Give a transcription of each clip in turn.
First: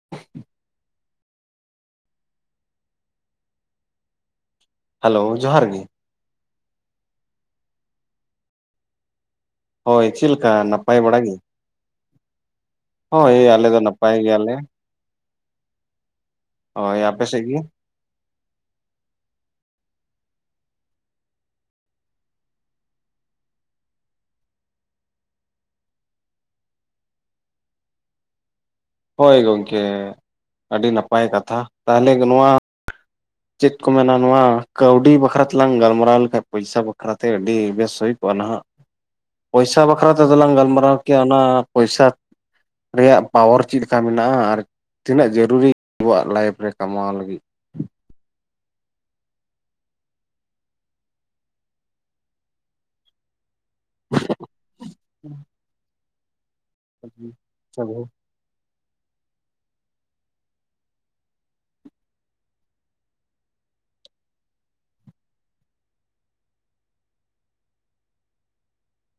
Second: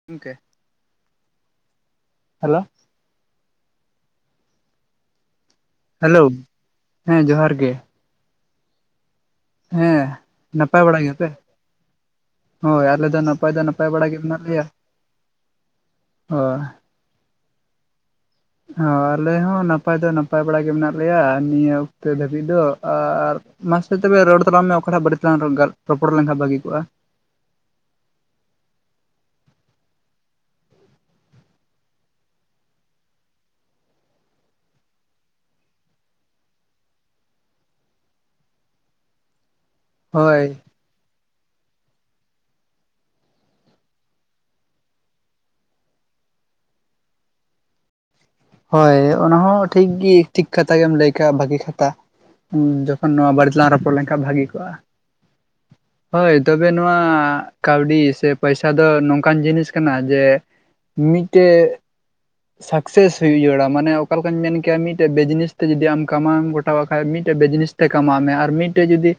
[inaudible] Hello hello ᱡᱚᱦᱟᱨ ᱜᱮ᱾ Hello ᱦᱮᱸ ᱡᱚᱦᱟᱨ ᱜᱮ᱾ ᱦᱳᱭ ᱦᱮᱸ ᱪᱮᱫ ᱞᱮᱠᱟ ᱱᱟᱯᱟᱭ ᱵᱟᱲᱟ ᱜᱮᱭᱟᱯᱮ? ᱜᱮ? ᱦᱳᱭ ᱟᱞᱮ ᱫᱚ ᱱᱟᱯᱟᱭ ᱫᱚ ᱱᱟᱯᱟᱭ ᱵᱟᱲᱟ ᱜᱮ ᱢᱮᱱᱟᱜ ᱞᱮᱭᱟ ᱦᱳᱭ᱾ ᱦᱳᱭ ᱟᱯᱮ ᱥᱮᱜ ᱜᱮ? ᱦᱚᱸ ᱟᱞᱮ ᱦᱚᱸ ᱱᱟᱯᱟᱭ ᱫᱚ ᱱᱟᱯᱟᱭ ᱵᱟᱲᱟ ᱜᱮ ᱢᱮᱱᱟᱜ ᱞᱮᱭᱟ, ᱟ ᱱᱤᱭᱟᱹ ᱚᱠᱛᱮ ᱫᱷᱟᱹᱵᱤᱡ ᱫᱚ ᱟᱨ ᱢᱟᱥᱮ ᱛᱚᱵᱮ ᱨᱚᱲ ᱛᱟᱞᱟᱝ ᱢᱮ ᱚᱠᱟ ᱴᱟᱜ ᱵᱟᱨᱮ ᱛᱮ ᱛᱮᱞᱟᱝ ᱜᱟ ᱨᱚᱯᱚᱲ ᱞᱮᱱᱷᱟᱱ ᱵᱷᱟᱹᱜᱤ ᱠᱚᱜᱼᱟ? ᱦᱳᱭ ᱜᱚᱝᱠᱮ ᱟᱹᱰᱤ ᱱᱟᱯᱟᱭ ᱠᱟᱛᱷᱟ ᱛᱟᱦᱞᱮ ᱱᱚᱣᱟ ᱪᱮᱫ ᱠᱚ ᱢᱮᱱᱟ ᱱᱚᱣᱟ ᱠᱟᱹᱣᱰᱤ ᱵᱟᱠᱷᱨᱟ ᱛᱮᱞᱟᱝ ᱜᱟᱞᱢᱟᱨᱟᱣ ᱞᱮᱠᱷᱟᱡ ᱯᱚᱭᱥᱟ ᱵᱟᱠᱷᱨᱟ ᱛᱮ ᱟᱹᱰᱤ ᱵᱮᱥ ᱦᱩᱭ ᱠᱚᱜᱼᱟ ᱱᱟᱦᱟᱜ᱾ ᱯᱚᱭᱥᱟ ᱵᱟᱠᱷᱨᱟ ᱛᱮᱫᱚ ᱦᱳᱭ ᱞᱟᱝ ᱜᱟᱞᱢᱟᱨᱟᱣ ᱠᱮᱭᱟ ᱚᱱᱟ ᱯᱚᱭᱥᱟ ᱨᱮᱭᱟᱜ ᱯᱟᱣᱟᱨ ᱪᱮᱫ ᱞᱮᱠᱟ ᱢᱮᱱᱟᱜᱼᱟ ᱟᱨ ᱛᱤᱱᱟᱹᱜ ᱡᱟᱹᱨᱩᱨᱤ ᱟᱵᱚᱣᱟᱜ ᱞᱟᱭᱤᱯᱷ ᱨᱮ ᱠᱟᱢᱟᱣ ᱞᱟᱹᱜᱤᱜ? ᱦᱳᱭ ᱚᱱᱟ ᱦᱚᱸ ᱴᱷᱤᱠ ᱜᱮ ᱴᱷᱤᱠ ᱠᱟᱛᱷᱟ ᱜᱮᱢ ᱞᱟᱹᱭ ᱠᱟᱛᱷᱟ ᱵᱷᱟᱜᱤ ᱠᱟᱛᱷᱟ, ᱦᱩᱸ ᱡᱚᱠᱷᱚᱱ ᱱᱚᱣᱟ ᱵᱟᱲᱮ ᱛᱮᱞᱟᱝ ᱨᱚᱯᱚᱲ ᱞᱮᱱᱠᱷᱟᱱ ᱵᱷᱟᱹᱜᱤ ᱠᱚᱜ-ᱟ᱾ ᱦᱳᱭ ᱛᱚᱵᱮ ᱱᱚᱣᱟ ᱠᱟᱹᱣᱰᱤ ᱥᱮ ᱯᱚᱭᱥᱟ ᱫᱚ ᱱᱚᱝᱠᱟᱱ ᱡᱤᱱᱤᱥ ᱠᱟᱱᱟ ᱡᱮ ᱢᱤᱫᱴᱮᱡ ᱥᱟᱠᱥᱮᱥ ᱦᱩᱭᱩᱜ ᱡᱩᱲᱟ ᱢᱟᱱᱮ ᱚᱠᱟ ᱞᱮᱠᱟᱧ ᱢᱮᱱ ᱠᱮᱭᱟ ᱢᱤᱫᱴᱮᱱ ᱵᱮᱡᱽᱱᱮᱥ ᱛᱮ ᱡᱩᱫᱤ ᱟᱢ ᱠᱟᱢ ᱟᱣ ᱜᱚᱴᱟ ᱟᱠᱟᱫ ᱢᱤᱫᱴᱮᱱ ᱵᱤᱡᱱᱮᱥ ᱛᱮ ᱠᱟᱢᱟᱣ ᱢᱮ ᱟᱨ ᱢᱤᱫᱴᱮᱡ ᱡᱩᱫᱤ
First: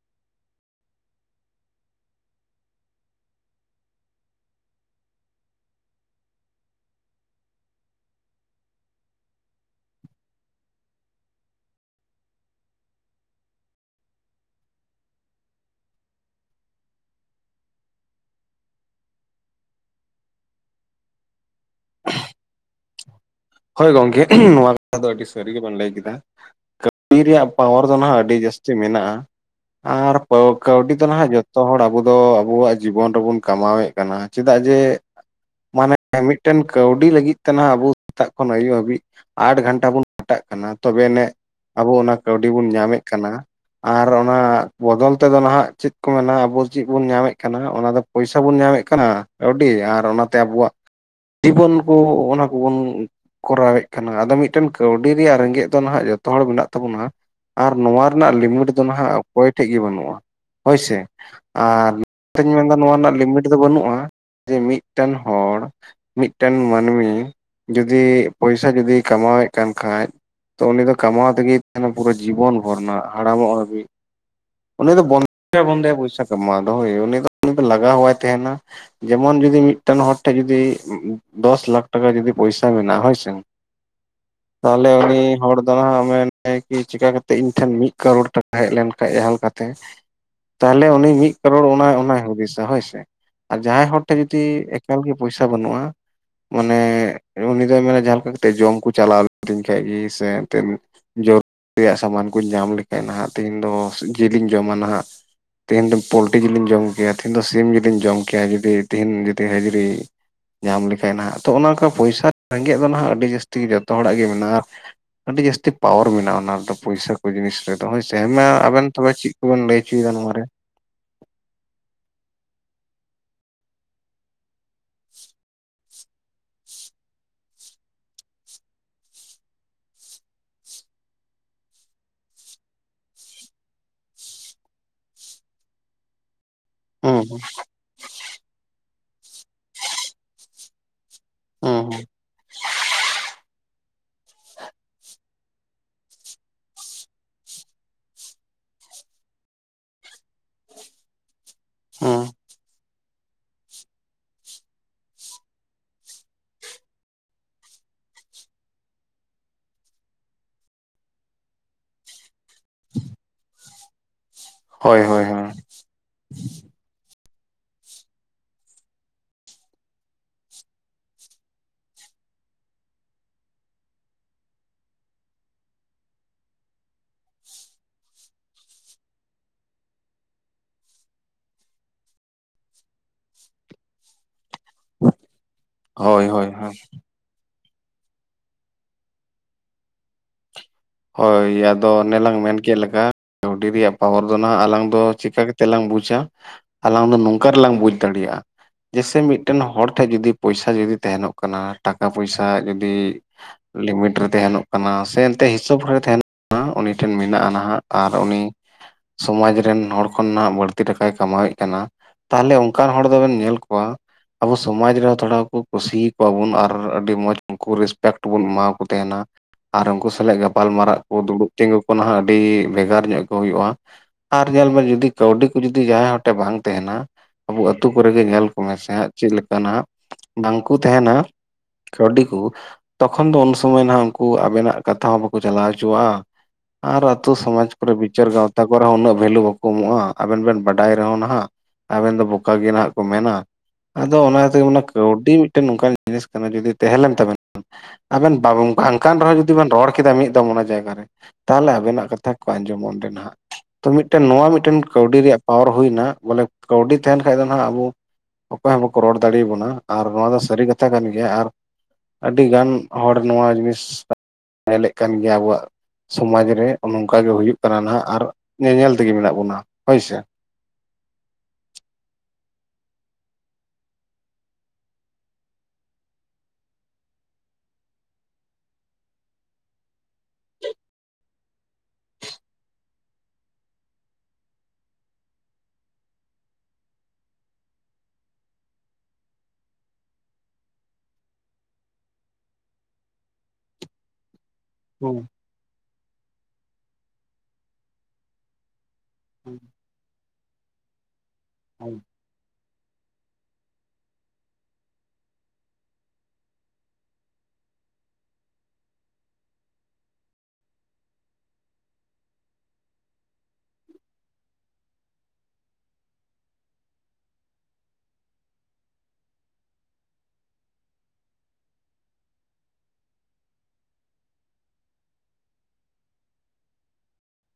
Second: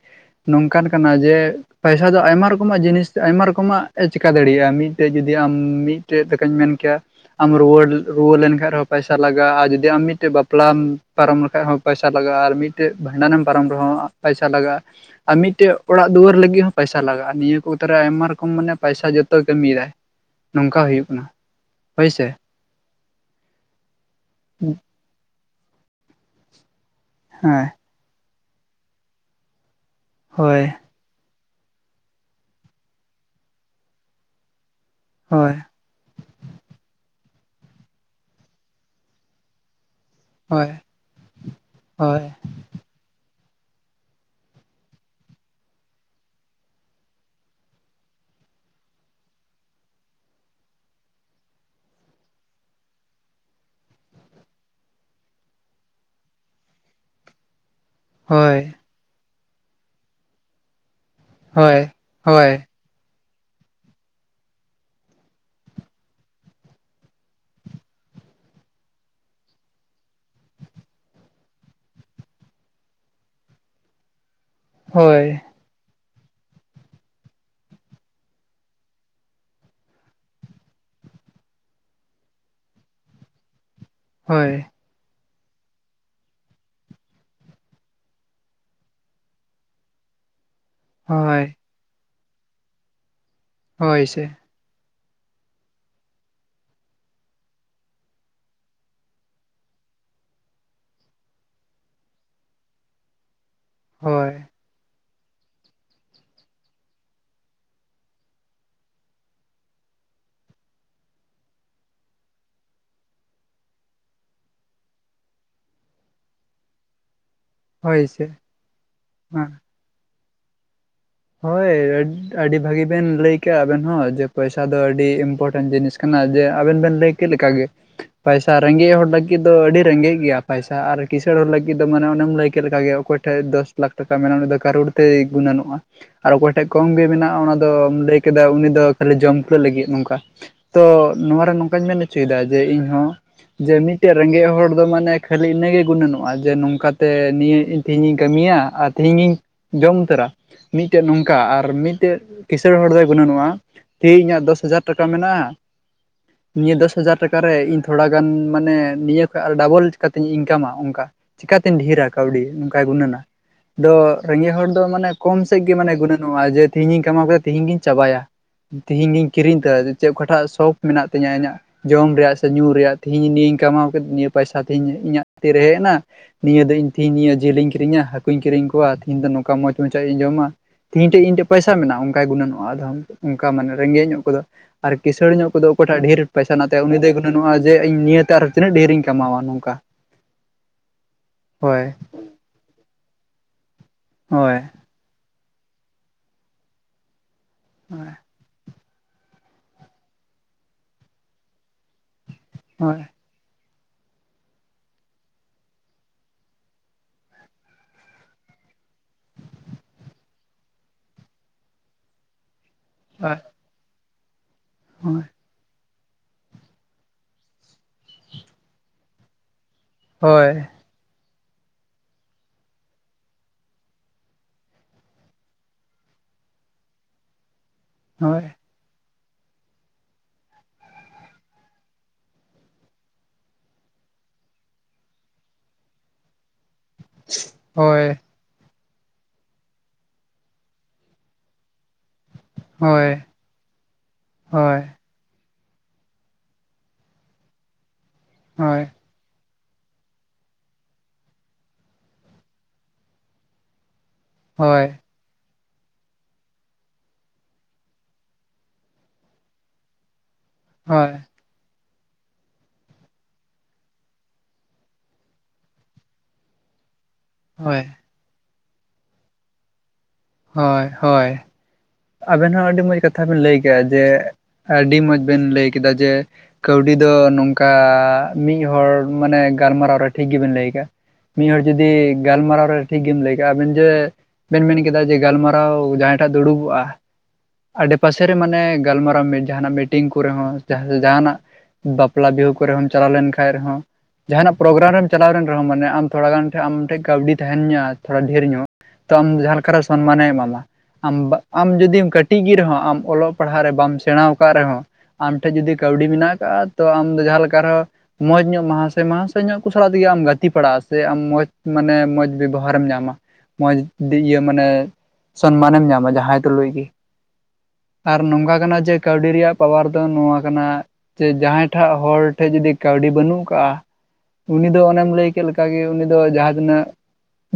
ᱱᱚᱝᱠᱟᱱ ᱠᱟᱱᱟ ᱡᱮ ᱯᱚᱭᱥᱟ ᱫᱚ ᱟᱭᱢᱟ ᱨᱚᱠᱚᱢᱟᱜ ᱡᱤᱱᱤᱥ ᱟᱭᱢᱟ ᱨᱚᱠᱚᱢᱟᱜ ᱮ ᱪᱤᱠᱟ ᱫᱟᱲᱮᱭᱟᱜᱼᱟ ᱢᱤᱫᱴᱮᱡ ᱡᱚᱫᱤ ᱟᱢ ᱢᱤᱫᱴᱮᱡ ᱞᱮᱠᱟᱧ ᱢᱮᱱ ᱠᱮᱭᱟ ᱟᱢ ᱨᱩᱣᱟᱹᱲ ᱨᱩᱣᱟᱹ ᱞᱮᱱᱠᱷᱟᱡ ᱦᱚᱸ ᱯᱟᱭᱥᱟ ᱞᱟᱜᱟᱜᱼᱟ ᱟᱨ ᱡᱩᱫᱤ ᱟᱢ ᱢᱤᱫᱴᱮᱱ ᱵᱟᱯᱞᱟᱢ ᱯᱟᱨᱚᱢ ᱞᱮᱠᱷᱟ ᱦᱚᱸ ᱯᱟᱭᱥᱟ ᱞᱟᱜᱟᱜᱼᱟ ᱟᱨ ᱢᱤᱫ ᱢᱤᱫᱴᱮᱡ ᱵᱷᱟᱸᱰᱟᱱᱮᱢ ᱯᱟᱨᱚᱢ ᱨᱮᱦᱚᱸ ᱯᱚᱭᱥᱟ ᱞᱟᱜᱟᱜᱼᱟ, ᱟᱨ ᱢᱤᱫᱴᱮᱡ ᱚᱲᱟᱜ ᱫᱩᱣᱟᱹᱨ ᱞᱟᱹᱜᱤᱫ ᱦᱚᱸ ᱯᱚᱭᱥᱟ ᱞᱟᱜᱟᱜᱼᱟ ᱱᱤᱭᱟᱹ ᱠᱚ ᱛᱚᱨᱟ ᱟᱭᱢᱟ ᱨᱚᱠᱚᱢ ᱢᱟᱱᱮ ᱯᱚᱭᱥᱟ ᱡᱚᱛᱚᱭ ᱠᱟᱹᱢᱤᱭ ᱫᱟᱭ ᱱᱚᱝᱠᱟ ᱦᱩᱭᱩᱜ ᱠᱟᱱᱟ ᱦᱳᱭᱥᱮ, ᱦᱳᱭ ᱜᱚᱢᱠᱮ ᱱᱚᱣᱟ ᱠᱟᱛᱷᱟ ᱫᱚ ᱟᱹᱰᱤ ᱥᱟᱹᱨᱤ ᱜᱮᱵᱮᱱ ᱞᱟᱹᱭ ᱠᱮᱫᱟ, ᱠᱟᱹᱢᱤ ᱨᱮᱭᱟᱜ ᱦᱮᱸ ᱯᱟᱣᱟᱨ ᱫᱚ ᱱᱟᱦᱟᱜ ᱟᱹᱰᱤ ᱡᱟᱹᱥᱛᱤ ᱢᱮᱱᱟᱜᱼᱟ, ᱟᱨ ᱯᱟᱣ ᱦᱳᱭ ᱠᱟᱹᱣᱰᱤ ᱫᱚ ᱱᱟᱦᱟᱜ ᱡᱚᱛᱚ ᱦᱚᱲ ᱟᱵᱚ ᱫᱚ ᱟᱵᱚᱣᱟᱜ ᱡᱤᱵᱚᱱ ᱨᱮᱵᱚᱱ ᱠᱟᱢᱟᱣᱮᱜ ᱠᱟᱱᱟ, ᱪᱮᱫᱟᱜ ᱡᱮ ᱦᱳᱭ᱾ ᱢᱟᱱᱮ ᱢᱤᱫᱴᱮᱱ ᱠᱟᱹᱣᱰᱤ ᱞᱟᱹᱜᱤᱫ ᱛᱮᱦᱟᱜ ᱟᱵᱚ ᱥᱮᱛᱟᱜ ᱠᱷᱚᱱ ᱟᱹᱭᱩᱵ ᱦᱟᱹᱵᱤᱡ ᱟᱴ ᱜᱷᱚᱱᱴᱟ ᱵᱩᱱ ᱠᱷᱟᱴᱟᱜ ᱦᱳᱭ ᱠᱟᱱᱟ ᱛᱚᱵᱮ ᱟᱹᱱᱮᱡ ᱟᱵᱚ ᱚᱱᱟ ᱦᱳᱭ ᱠᱟᱹᱣᱰᱤ ᱵᱚᱱ ᱧᱟᱢᱮᱫ ᱠᱟᱱᱟ᱾ ᱟᱨ ᱚᱱᱟ ᱵᱚᱫᱚᱞ ᱛᱮᱫᱚ ᱱᱟᱦᱟᱜ ᱪᱮᱫ ᱠᱚ ᱢᱮᱱᱟ ᱟᱵᱚ ᱪᱮᱫ ᱵᱚᱱ ᱧᱟᱢᱮᱫ ᱠᱟᱱᱟ ᱚᱱᱟ ᱫᱚ ᱯᱚᱭᱥᱟ ᱵᱚᱱ ᱧᱟᱢᱮᱫ ᱠᱟᱱᱟ ᱠᱟᱹᱣᱰᱤ ᱟᱨ ᱚᱱᱟᱛᱮ ᱟᱵᱚᱣᱟᱜ ᱡᱤᱵᱚᱱ ᱠᱚ ᱚᱱᱟ ᱠᱚᱵᱚᱱ ᱠᱚᱨᱟᱣᱮᱫ ᱠᱟᱱᱟ᱾ ᱟᱫᱚ ᱢᱤᱫᱴᱮᱱ ᱠᱟᱹᱣᱰᱤ ᱨᱮᱭᱟᱜ ᱨᱮᱸᱜᱮᱡ ᱫᱚ ᱱᱟᱦᱟᱜ ᱡᱚᱛᱚ ᱦᱚᱲ ᱢᱮᱱᱟᱜ ᱛᱟᱵᱚᱱᱟ ᱟᱨ ᱱᱚᱣᱟ ᱨᱮᱱᱟᱜ ᱦᱳᱭ ᱞᱤᱢᱤᱴ ᱫᱚ ᱱᱟᱦᱟᱜ ᱚᱠᱚᱭ ᱴᱷᱮᱡ ᱜᱮ ᱵᱟᱹᱱᱩᱜᱼᱟ ᱦᱳᱭ ᱥᱮ᱾ ᱦᱳᱭ ᱟᱨ [inaudible] ᱦᱳᱭ ᱢᱮᱱᱫᱟ ᱱᱚᱣᱟ ᱨᱮᱱᱟᱜ ᱞᱤᱢᱤᱴ ᱤᱭᱟᱹ ᱫᱚ ᱵᱟᱹᱱᱩᱜᱼᱟ, ᱡᱮ ᱢᱤᱫᱴᱮᱱ ᱦᱚᱲ ᱢᱤᱫᱴᱮᱱ ᱢᱟᱹᱱᱢᱤ ᱡᱩᱫᱤ ᱯᱚᱭᱥᱟ ᱡᱩᱫᱤ ᱠᱟᱢᱟᱣᱮᱫ ᱠᱟᱱ ᱠᱷᱟᱡ, ᱛᱚ ᱩᱱᱤ ᱫᱚ ᱠᱟᱢᱟᱣ ᱛᱮᱜᱮ ᱛᱟᱦᱮᱱᱟ ᱯᱩᱨᱟᱹ ᱡᱤᱵᱚᱱ ᱦᱚᱨᱱᱟ ᱦᱟᱲᱟᱢᱚᱜ ᱦᱟᱹᱵᱤᱡ᱾ ᱩᱱᱤ ᱫᱚ ᱦᱳᱭ ᱵᱚᱱᱫᱮ ᱵᱚᱱᱫᱮ ᱯᱚᱭᱥᱟ ᱠᱟᱢᱟᱣ ᱫᱚ ᱦᱳᱭ ᱩᱱᱤ ᱫᱚ ᱩᱱᱤ ᱫᱚ ᱞᱟᱜᱟᱣ ᱦᱚᱵᱟᱭ ᱛᱟᱦᱮᱱᱟ᱾ ᱡᱮᱢᱚᱱ ᱡᱩᱫᱤ ᱢᱤᱫᱴᱮᱱ ᱦᱚᱲ ᱴᱷᱮᱱ ᱡᱩᱫᱤ ᱫᱚᱥ ᱞᱟᱠᱷ ᱴᱟᱠᱟ ᱡᱩᱫᱤ ᱯᱚᱭᱥᱟ ᱢᱮᱱᱟᱜ-ᱟ ᱦᱚᱭᱥᱮ, ᱦᱳᱭ, ᱛᱟᱦᱚᱞᱮ ᱩᱱᱤ ᱦᱚᱲ ᱫᱚ ᱱᱟᱦᱟᱜ ᱢᱮᱱᱟ ᱠᱤ ᱪᱤᱠᱟ ᱠᱟᱛᱮ ᱤᱧ ᱴᱷᱮᱱ ᱢᱤᱫ ᱠᱟᱨᱳᱲ ᱴᱟᱠᱟ ᱦᱮᱡ ᱞᱮᱱ ᱠᱷᱟᱡ ᱡᱟᱦᱟᱸ ᱞᱮᱠᱟᱛᱮ, [unintelligible] ᱛᱟᱦᱚᱞᱮ ᱩᱱᱤ ᱢᱤᱫ ᱦᱳᱭ ᱠᱟᱨᱳᱲ ᱚᱱᱟ ᱚᱱᱟᱭ ᱦᱩᱫᱤᱥᱟ ᱦᱳᱭ ᱥᱮ ᱟᱨ ᱡᱟᱦᱟᱸᱭ ᱦᱚᱲ ᱦᱳᱭ ᱴᱷᱮᱱ ᱥᱮ ᱡᱩᱫᱤ ᱮᱠᱟᱞ ᱜᱮ ᱯᱚᱭᱥᱟ ᱵᱟᱹᱱᱩᱜᱼᱟ, ᱢᱟᱱᱮ ᱩᱱᱤ ᱫᱚᱭ ᱢᱮᱱᱟ ᱡᱟᱦᱟᱸ ᱞᱮᱠᱟ ᱠᱟᱛᱮᱫ ᱡᱚᱢ ᱠᱚ ᱪᱟᱞᱟᱣ ᱞᱤᱫᱤᱧ ᱠᱷᱟᱡ ᱜᱮ ᱥᱮ ᱮᱱᱛᱮᱫ᱾ ᱡᱚᱢ ᱨᱮᱭᱟᱜ ᱥᱟᱢᱟᱱ ᱠᱚᱧ ᱧᱟᱢ ᱞᱮᱠᱷᱟᱡ ᱱᱟᱦᱟᱜ ᱛᱮᱦᱮᱧ ᱫᱚ ᱦᱳᱭ ᱡᱤᱞᱤᱧ ᱡᱚᱢᱟ ᱱᱟᱦᱟᱜ᱾ ᱛᱤᱦᱧ ᱫᱚ ᱯᱳᱞᱴᱤ ᱡᱤᱞᱤᱧ ᱡᱚᱢ ᱠᱮᱭᱟ, ᱛᱤᱦᱤᱧ ᱫᱚ ᱥᱤᱢ ᱡᱤᱞᱤᱧ ᱡᱚᱢ ᱠᱮᱭᱟ, ᱡᱩᱫᱤ ᱛᱤᱦᱤᱧ ᱡᱩᱫᱤ ᱦᱟᱹᱡᱨᱤ ᱧᱟᱢ ᱞᱮᱠᱟᱡ ᱱᱟᱦᱟᱸᱜ ᱛᱚ ᱚᱱᱮ ᱚᱱᱠᱟ ᱯᱚᱭᱥᱟ ᱨᱮᱸᱜᱮᱡ ᱫᱚ ᱱᱟᱸᱜ ᱟᱹᱰᱤ ᱡᱟᱹᱥᱛᱤ ᱡᱚᱛᱚ ᱦᱚᱲᱟᱜ ᱜᱮ ᱢᱮᱱᱟᱜᱼᱟ᱾ ᱟᱨ ᱡᱟᱹᱥᱛᱤ ᱯᱟᱣᱟᱨ ᱢᱮᱱᱟᱜᱼᱟ ᱚᱱᱟ ᱨᱮᱫᱚ ᱯᱚᱭᱥᱟ ᱠᱚ ᱡᱤᱱᱤᱥ᱾ ᱨᱮᱫᱚ ᱦᱳᱭ ᱥᱮ ᱢᱟ ᱟᱵᱮᱱ ᱛᱚᱵᱮ ᱪᱮᱫ ᱠᱚᱵᱮᱱ ᱞᱟᱹᱭ ᱦᱚᱪᱚᱭᱮᱫᱟ ᱱᱚᱣᱟ ᱨᱮ? ᱦᱳᱭ ᱟᱹᱰᱤ ᱵᱷᱟᱹᱜᱤ ᱵᱮᱱ ᱞᱟᱹᱭ ᱠᱮᱜ ᱟᱵᱮᱱ ᱦᱚᱸ ᱡᱮ ᱯᱚᱭᱥᱟ ᱫᱚ ᱟᱹᱰᱤ ᱤᱢᱯᱚᱴᱮᱱᱴ ᱡᱤᱱᱤᱥ ᱠᱟᱱᱟ ᱡᱮ ᱟᱵᱮᱱ ᱵᱮᱱ ᱞᱟᱹᱭᱟ ᱠᱮᱫ ᱞᱮᱠᱟ ᱜᱮ ᱯᱟᱭᱥᱟ ᱨᱮᱸᱜᱮᱡ ᱦᱚᱲ ᱞᱟᱹᱜᱤᱫ ᱫᱚ ᱟᱹᱰᱤ ᱨᱮᱸᱜᱮᱡ ᱜᱮᱭᱟ ᱯᱟᱭᱥᱟ ᱟᱨ ᱠᱤᱸᱥᱟᱹᱬ ᱦᱚᱲ ᱞᱟᱹᱜᱤᱫ ᱫᱚ ᱢᱟᱱᱮ ᱚᱱᱮᱢ ᱞᱟᱹᱭ ᱠᱮᱫ ᱞᱮᱠᱟ ᱜᱮ ᱚᱠᱚᱭ ᱴᱷᱮᱱ ᱫᱚᱥ ᱞᱟᱠᱷ ᱴᱟᱠᱟ ᱢᱮᱱᱟᱜᱼᱟ ᱩᱱᱤ ᱫᱚ ᱠᱟᱨᱩᱲ ᱛᱮᱭ ᱜᱩᱱᱟᱹᱱᱚᱜᱼᱟ᱾ ᱟᱨ ᱚᱠᱚᱭ ᱴᱷᱮᱡ ᱠᱚᱢ ᱜᱮ ᱦᱩᱸ ᱦᱩᱸ ᱢᱮᱱᱟᱜ-ᱟ᱾ ᱚᱱᱟ ᱫᱚᱢ ᱞᱟᱹᱭ ᱠᱮᱫᱟ ᱩᱱᱤ ᱫᱚ ᱠᱷᱟᱹᱞᱤ ᱡᱚᱢ ᱯᱷᱩᱞᱟᱹᱜ ᱞᱟᱹᱜᱤᱫ ᱱᱚᱝᱠᱟ, ᱛᱚ ᱱᱚᱣᱟ ᱨᱮ ᱦᱩᱸ ᱱᱚᱝᱠᱟᱧ ᱢᱮᱱ ᱦᱩᱸ ᱦᱚᱪᱚᱭᱮᱫᱟ ᱡᱮ ᱤᱧᱦᱚᱸ, ᱡᱮ ᱢᱤᱫ ᱢᱤᱫᱴᱮᱡ ᱨᱮᱸᱜᱮᱡ ᱦᱚᱲ ᱫᱚ ᱢᱟᱱᱮ ᱠᱷᱟᱹᱞᱤ ᱤᱱᱟᱹ ᱜᱮ ᱜᱩᱱᱟᱹᱱᱚᱜ-ᱟ᱾ ᱡᱮ ᱱᱚᱝᱠᱟ ᱛᱮ ᱱᱤᱭᱟᱹ ᱛᱮᱦᱮᱧ ᱤᱧ ᱠᱟᱹᱢᱤᱭᱟ᱾ ᱟᱨ ᱛᱮᱦᱤᱧ ᱤᱧ ᱡᱚᱢ ᱩᱛᱟᱹᱨᱟ ᱢᱤᱫᱴᱮᱡ ᱱᱚᱝᱠᱟ᱾ ᱟᱨ ᱦᱩᱸ ᱢᱤᱫᱴᱮᱡ ᱠᱤᱥᱟᱹᱬ ᱦᱚᱲ ᱫᱚᱭ ᱜᱩᱱᱟᱹᱱᱚᱜ-ᱟ ᱛᱮᱤᱦᱤᱧ ᱤᱧᱟᱹᱜ ᱫᱚᱥ ᱦᱟᱡᱟᱨ ᱴᱟᱠᱟ ᱢᱮᱱᱟᱜ-ᱟ ᱱᱤᱭᱟᱹ ᱫᱚᱥ ᱦᱟᱡᱟᱨ ᱴᱟᱠᱟᱨᱮ ᱤᱧ ᱛᱷᱚᱲᱟ ᱜᱟᱱ ᱢᱟᱱᱮ ᱱᱤᱭᱟᱹ ᱠᱷᱚᱡ ᱟᱨᱚ ᱰᱟᱚᱵᱚᱞ ᱠᱟᱛᱮᱤᱧ ᱤᱱᱠᱟᱢᱟ ᱚᱱᱠᱟ᱾ ᱪᱤᱠᱠᱟᱛᱮᱧ ᱰᱷᱮᱨᱟ ᱠᱟᱹᱣᱰᱤ ᱱᱚᱝᱠᱟᱭ ᱜᱩᱱᱟᱹᱱᱟ ᱟᱫᱚ ᱨᱮᱸᱜᱮᱡ ᱦᱚᱲ ᱫᱚ ᱦᱳᱭ ᱢᱟᱱᱮ ᱦᱳᱭ ᱠᱚᱢ ᱦᱳᱭ ᱥᱮᱫ ᱢᱟᱱᱮ ᱜᱩᱱᱚᱜ-ᱟᱭ ᱡᱮ ᱛᱤᱦᱤᱧ ᱠᱟᱢᱟᱣ ᱠᱮᱫᱟ ᱛᱤᱦᱤᱧ ᱜᱤᱧ ᱪᱟᱵᱟᱭᱟ᱾ ᱛᱤᱦᱮᱧ ᱜᱮᱤᱧ ᱠᱤᱨᱤᱧ ᱩᱛᱟᱨᱟ ᱪᱮᱫ ᱚᱠᱟᱴᱟᱜ ᱥᱚᱠ ᱢᱮᱱᱟᱜ ᱛᱤᱧᱟᱹ ᱤᱧᱟᱹᱜ ᱾ ᱡᱚᱢ ᱨᱮᱭᱟᱜ ᱥᱮ ᱧᱩ ᱨᱮᱭᱟᱜ ᱛᱮᱦᱤᱧ ᱱᱤᱭᱟᱹᱧ ᱠᱟᱢᱟᱣ ᱠᱮᱫᱟ ᱱᱤᱭᱟᱹ ᱯᱚᱭᱥᱟ ᱛᱮᱦᱤᱧ ᱤᱧᱟᱹᱜ ᱛᱤᱨᱮ ᱦᱮᱡ ᱮᱱᱟ ᱱᱤᱭᱟᱹ ᱫᱚ ᱤᱧ ᱛᱮᱦᱮᱧ ᱤᱭᱟᱹ ᱡᱤᱞ ᱤᱧ ᱠᱤᱨᱤᱧᱟ ᱦᱟᱹᱠᱩᱧ ᱠᱤᱨᱤᱧ ᱠᱚᱣᱟ ᱛᱮᱦᱮᱧ ᱱᱚᱝᱠᱟ ᱢᱚᱸᱪ ᱢᱚᱸᱪ ᱟᱜ ᱤᱧ ᱡᱚᱢᱟ᱾ ᱛᱤᱦᱤᱧ ᱤᱧ ᱴᱷᱮᱡ ᱤᱧ ᱴᱷᱮᱡ ᱯᱟᱭᱥᱟ ᱢᱮᱱᱟᱜᱼᱟ᱾ ᱚᱱᱠᱟᱭ ᱜᱩᱱᱟᱹᱱᱚᱜᱼᱟ᱾ ᱟᱫᱚ ᱚᱱᱠᱟ ᱢᱟᱱᱮ ᱨᱮᱸᱜᱮᱡ ᱧᱚᱜ ᱠᱚᱫᱚ ᱾ ᱟᱨ ᱠᱤᱸᱟᱹᱲᱬ ᱧᱚᱜ ᱠᱚᱫᱚ ᱚᱠᱚᱭ ᱴᱟᱜ ᱰᱷᱮᱨ ᱦᱳᱭ ᱦᱳᱭ ᱯᱚᱭᱥᱟ ᱢᱮᱱᱟᱜ ᱦᱳᱭ ᱛᱟᱭᱟ ᱩᱱᱤ ᱫᱚ ᱱᱚᱣᱟ ᱡᱮ ᱤᱧ ᱱᱤᱭᱟᱹᱛᱮ ᱟᱨᱚᱸ ᱛᱤᱱᱟᱹᱜ ᱰᱷᱮᱨᱤ ᱤᱧ ᱠᱟᱢᱟᱣᱟ ᱱᱚᱝᱠᱟ᱾ ᱦᱳᱭ ᱟᱫᱚ ᱚᱱᱮ ᱞᱟᱝ ᱢᱮᱱ ᱠᱮᱫᱮᱫ ᱞᱮᱠᱟ᱾ ᱠᱟᱹᱣᱰᱤ ᱨᱮᱭᱟᱜ ᱯᱟᱣᱟᱨ ᱫᱚ ᱱᱟᱦᱟᱸᱜ ᱦᱳᱭ ᱟᱞᱟᱝ ᱫᱚ ᱪᱤᱠᱟ ᱛᱮᱞᱟᱝ ᱵᱩᱡᱟ ᱟᱞᱟᱝ ᱫᱚ ᱱᱚᱝᱠᱟ ᱨᱮᱞᱟᱝ ᱵᱩᱡᱽ ᱦᱳᱭ ᱫᱟᱲᱮᱭᱟᱜᱼᱟ ᱾ ᱡᱮ ᱥᱮ ᱢᱤᱫᱴᱮᱱ ᱦᱚᱲ ᱴᱷᱮᱡ ᱡᱩᱚᱫᱤ ᱯᱚᱭᱥᱟ ᱡᱚᱫᱤ ᱛᱟᱦᱮᱱᱚᱜ ᱠᱟᱱᱟ ᱴᱟᱠᱟ ᱯᱚᱭᱥᱟ ᱡᱩᱚᱫᱤ ᱦᱳᱭ ᱞᱤᱢᱤᱴ ᱨᱮ ᱛᱟᱦᱮᱱᱚᱜ ᱠᱟᱱᱟ ᱥᱮ ᱮᱱᱛᱮ ᱥᱚᱵ ᱨᱮ ᱛᱟᱦᱮᱱᱟ ᱩᱱᱤ ᱴᱷᱮᱱ ᱢᱮᱱᱟᱜᱼᱟ, ᱱᱟᱦᱟᱜ ᱟᱨ ᱩᱱᱤ ᱥᱚᱢᱟᱡ ᱨᱮᱱ ᱦᱚᱲ ᱠᱷᱚᱱᱟᱜ ᱵᱟᱹᱲᱛᱤ ᱴᱟᱠᱟᱭ ᱠᱟᱢᱟᱣᱮᱫ ᱠᱟᱱᱟ᱾ ᱛᱟᱦᱚᱞᱮ ᱚᱱᱠᱟᱱ ᱦᱚᱲ ᱫᱚᱵᱮᱱ ᱧᱮᱞ ᱠᱚᱣᱟ ᱟᱵᱚ ᱥᱚᱢᱟᱡ ᱨᱮᱚᱸ ᱦᱳᱭ ᱛᱷᱚᱲᱟ ᱠᱚ ᱠᱩᱥᱤᱭ ᱟᱠᱚᱣᱟ ᱵᱩᱱ ᱟᱨ ᱟᱹᱰᱤ ᱢᱚᱸᱡᱽ ᱩᱱᱠᱩ ᱨᱮᱥᱯᱮᱠᱴ ᱵᱩᱱ ᱮᱢᱟ ᱠᱚ ᱛᱟᱦᱮᱱᱟ ᱟᱨ ᱩᱱᱠᱩ ᱥᱟᱞᱟᱫ ᱜᱟᱯ ᱦᱳᱭ ᱢᱟᱨᱟᱜ ᱠᱚ ᱫᱩᱲᱩᱵ ᱛᱤᱸᱜᱩ ᱠᱚᱦᱟᱜ ᱟᱹᱰᱤ ᱵᱷᱮᱜᱟᱨ ᱧᱚᱜ ᱜᱮ ᱦᱩᱭᱩᱜᱼᱟ ᱾ ᱟᱨ ᱧᱮᱞ ᱢᱮ ᱡᱩᱫᱤ ᱠᱟᱹᱣᱰᱤ ᱠᱚ ᱡᱩᱫᱤ ᱡᱟᱦᱟᱸᱭ ᱦᱚᱲ ᱴᱷᱮᱡ ᱵᱟᱝ ᱛᱟᱦᱮᱱᱟ ᱟᱵᱚ ᱟᱹᱛᱩ ᱠᱚᱨᱮᱜᱮ ᱦᱳᱭ ᱧᱮᱞ ᱠᱚ ᱢᱮᱥᱮ ᱪᱮᱫ ᱞᱮᱠᱟ ᱱᱟᱜ ᱵᱟᱝ ᱠᱚ ᱛᱟᱦᱮᱱᱟ ᱠᱟᱹᱣᱰᱤ ᱠᱚ ᱛᱚᱠᱷᱚᱱ ᱫᱚ ᱩᱱ ᱥᱚᱢᱚᱭ ᱱᱟ ᱩᱱᱠᱩ ᱟᱵᱮᱱᱟᱜ ᱠᱟᱛᱷᱟ ᱦᱚᱸ ᱠᱚ ᱪᱟᱞᱟᱣ ᱦᱚᱪᱚᱣᱟᱜᱼᱟ ᱟᱨ ᱟᱛᱳ ᱥᱚᱢᱟᱡ ᱠᱚᱨᱮ ᱦᱳᱭ ᱵᱤᱪᱟᱹᱨ ᱜᱟᱶᱛᱟ ᱠᱚᱨᱮ ᱦᱚᱸ ᱩᱱᱟᱹᱜ ᱵᱷᱮᱞᱩ ᱵᱟᱠᱚ ᱮᱢᱚᱜᱼᱟ ᱟᱵᱮᱱ ᱵᱮᱱ ᱵᱟᱰᱟᱭ ᱨᱮᱦᱚᱸ ᱱᱟᱦᱟᱜ ᱾ ᱟᱵᱮᱱ ᱫᱚ ᱵᱚᱠᱟ ᱜᱮ ᱱᱟᱦᱟᱜ ᱠᱚ ᱦᱳᱭ ᱢᱮᱱᱟ ᱟᱫᱚ ᱚᱱᱟᱛᱮ ᱚᱱᱟ ᱦᱳᱭ ᱠᱟᱹᱣᱰᱤ ᱱᱚᱝᱠᱟᱱ ᱡᱤᱱᱤᱥ ᱠᱟᱱᱟ ᱡᱩᱫᱤ ᱛᱟᱦᱮᱸ ᱞᱮᱱ ᱛᱟᱵᱮᱱ ᱟᱵᱮᱱ ᱵᱟ ᱦᱳᱭ ᱠᱟᱱ ᱨᱮᱚᱸ ᱡᱩᱫᱤᱵᱤᱱ ᱨᱚᱲ ᱠᱮᱫᱟ ᱢᱤᱫ ᱫᱚᱢ ᱚᱱᱟ ᱡᱟᱭᱜᱟ ᱨᱮ ᱛᱟᱦᱚᱞᱮ ᱟᱵᱮᱱᱟᱜ ᱠᱟᱛᱷᱟ ᱠᱚ ᱟᱸᱡᱚᱢᱚᱜ-ᱟ ᱚᱸᱰᱮ ᱱᱟᱦᱱᱟᱜ ᱾ ᱛᱚ ᱢᱤᱫᱴᱮᱱ ᱱᱚᱣᱟ ᱢᱤᱫᱴᱮᱱ ᱦᱳᱭ ᱠᱟᱹᱣᱰᱤ ᱨᱮᱭᱟᱜ ᱯᱟᱣᱟᱨ ᱦᱩᱭᱱᱟ ᱵᱚᱞᱮ ᱠᱟᱹᱣᱰᱤ ᱛᱟᱦᱮᱱ ᱠᱷᱟᱡ ᱫᱚ ᱦᱟᱸᱜ ᱟᱵᱚ ᱚᱠᱚᱭ ᱦᱚᱸ ᱵᱟᱠᱚ ᱨᱚᱲ ᱫᱟᱲᱮᱭ ᱟᱵᱚᱱᱟ ᱟᱨ ᱱᱚᱣᱟ ᱫᱚ ᱥᱟᱹᱨᱤ ᱠᱟᱛ ᱠᱟᱛᱷᱟ ᱠᱟᱱ ᱦᱳᱭ ᱜᱮᱭᱟ ᱟᱨ ᱟᱹᱰᱤ ᱜᱟᱱ ᱦᱚᱲ ᱱᱚᱣᱟ ᱡᱤᱱᱤᱥ ᱧᱮᱞᱮᱫ ᱠᱟᱱ ᱜᱮᱭᱟ ᱟᱵᱚᱣᱟᱜ ᱥᱚᱢᱟᱡ ᱨᱮ ᱱᱚᱝᱠᱟ ᱜᱮ ᱦᱩᱭᱩᱜ ᱠᱟᱱᱟ ᱦᱳᱭ ᱱᱟᱸᱜ ᱜ ᱟᱨ ᱧᱮᱧᱮᱞ ᱛᱮᱜᱮ ᱢᱮᱱᱟᱜ ᱵᱚᱱᱟ ᱦᱳᱭ ᱥᱮ ᱾ ᱦᱳᱭ ᱦᱳᱭ ᱾ ᱟᱵᱮᱱ ᱦᱚᱸ ᱟᱹᱰᱤ ᱢᱚᱸᱡᱽ ᱠᱟᱛᱷᱟ ᱵᱮᱱ ᱞᱟᱹᱭ ᱠᱮᱫᱟ ᱡᱮ ᱟᱹᱰᱤ ᱢᱚᱸᱡᱽ ᱵᱮᱱ ᱞᱟᱹᱭ ᱠᱮᱫᱟ ᱡᱮ ᱠᱟᱹᱣᱰᱤ ᱫᱚ ᱱᱚᱝᱠᱟ ᱢᱤᱫ ᱦᱚᱲ ᱢᱟᱱᱮ ᱜᱟᱞᱢᱟᱨᱟᱣ ᱨᱮ ᱴᱷᱤᱠ ᱜᱮᱵᱮᱱ ᱞᱟᱹᱭ ᱠᱟᱜᱼᱟ᱾ ᱢᱤᱫ ᱦᱚᱲ ᱡᱩᱫᱤ ᱜᱟᱞᱢᱟᱨᱟᱣ ᱨᱮ ᱴᱷᱤᱠ ᱜᱮᱢ ᱞᱟᱹᱭ ᱠᱟ ᱟᱵᱮᱱ ᱡᱮ ᱵᱮᱱ ᱢᱮᱱ ᱠᱮᱫᱟ ᱡᱮ ᱜᱟᱞᱢᱟᱨᱟᱣ ᱡᱟᱦᱟᱸᱭᱴᱟᱜ ᱫᱩᱲᱩᱵᱚᱜᱼᱟ ᱟᱰᱮ ᱯᱟᱥᱮ ᱨᱮ ᱢᱟᱱᱮ ᱜᱟᱞᱢᱟᱨᱟᱣ ᱢᱮ ᱡᱟᱦᱟᱱᱟᱜ ᱢᱤᱴᱤᱝ ᱠᱚᱨᱮ ᱦᱚᱸ ᱡᱟᱦᱟᱱᱟᱜ ᱵᱟᱯᱞᱟ ᱵᱤᱦᱩ ᱠᱚᱨᱮᱦᱚᱢ ᱪᱟᱞᱟᱣ ᱞᱮᱱ ᱠᱷᱟᱱᱡ ᱨᱮᱦᱚᱸ ᱡᱟᱦᱟᱱᱟᱜ ᱯᱨᱳᱜᱨᱟᱢ ᱨᱮᱢ ᱦᱩᱸ ᱪᱟᱞᱟᱣ ᱞᱮᱱ ᱨᱮᱦᱚᱸ ᱢᱟᱱᱮ ᱟᱢ ᱛᱷᱚᱲ ᱜᱟᱱ ᱟᱢ ᱴᱷᱮᱱ ᱠᱟᱹᱣᱰᱤ [inaudible] ᱛᱷᱚᱲᱟ ᱰᱷᱮᱨ ᱧᱚᱜ ᱛᱚ ᱟᱢ ᱦᱩᱸ ᱡᱟᱦᱟᱸᱞᱮᱠᱟ ᱨᱮᱦᱚ ᱥᱚᱱᱢᱟᱱᱮ ᱮᱢᱟᱢᱟ ᱟᱢ ᱟᱢ ᱦᱩᱸ ᱡᱩᱫᱤᱢ ᱠᱟᱹᱴᱤᱡ ᱴᱤᱡ ᱜᱮ ᱨᱮᱦᱚᱸ ᱟᱢ ᱚᱞᱚᱜ ᱯᱟᱲᱦᱟᱜ ᱨᱮ ᱵᱟᱢ ᱥᱮᱬᱟᱣ ᱟᱠᱟᱜ ᱨᱮᱦᱚᱸ ᱟᱢ ᱴᱷᱮᱡ ᱡᱚᱫᱤ ᱠᱟᱹᱣᱰᱤ ᱢᱮᱱᱟᱜ ᱟᱠᱟᱜ-ᱟ ᱛᱚ ᱟᱢ ᱫᱚ ᱡᱟᱦᱟᱸ ᱞᱮᱠᱟ ᱨᱮᱦᱚᱸ ᱢᱚᱸᱡᱽ ᱧᱚᱜ ᱢᱟᱦᱟᱥᱚᱭ ᱢᱟᱦᱟᱥᱚᱭ ᱧᱚᱜ ᱠᱚ ᱥᱟᱞᱟᱜ ᱛᱮᱜᱮ ᱟᱢ ᱜᱟᱛᱮ ᱯᱟᱲᱟᱜᱼᱟ ᱥᱮ ᱟᱢ ᱢᱚᱸᱡᱽ ᱢᱟᱱᱮ ᱢᱚᱸᱡᱽ ᱵᱮᱵᱚᱦᱟᱨᱮᱢ ᱧᱟᱢᱟ᱾ ᱢᱚᱡᱽ ᱤᱭᱟᱹ ᱢᱟᱱᱮ ᱥᱚᱱᱢᱟᱱᱮᱢ ᱧᱟᱢᱟ ᱡᱟᱦᱟᱸᱟᱭ ᱛᱩᱞᱩᱭ ᱜᱮ᱾ ᱟᱨ ᱱᱚᱝᱠᱟ ᱠᱟᱱᱟ ᱡᱮ ᱠᱟᱹᱣᱰᱤ ᱨᱮᱭᱟᱜ ᱯᱟᱣᱟᱨ ᱫᱚ ᱱᱚᱣᱟ ᱠᱟᱱᱟ, ᱡᱮ ᱡᱟᱦᱟᱸᱭ ᱴᱷᱟᱜ ᱦᱚᱲ ᱴᱷᱮᱡ ᱡᱚᱫᱤ ᱠᱟᱹᱣᱰᱤ ᱵᱟᱹᱱᱩᱜ ᱠᱟᱜ-ᱟ ᱩᱱᱤ ᱫᱚ ᱚᱱᱮᱢ ᱞᱟᱹᱭ ᱠᱮᱫ ᱞᱮᱠᱟ ᱜᱮ ᱩᱱᱤ ᱫᱚ ᱡᱟᱦᱟᱸ ᱛᱤᱱᱟᱹᱜ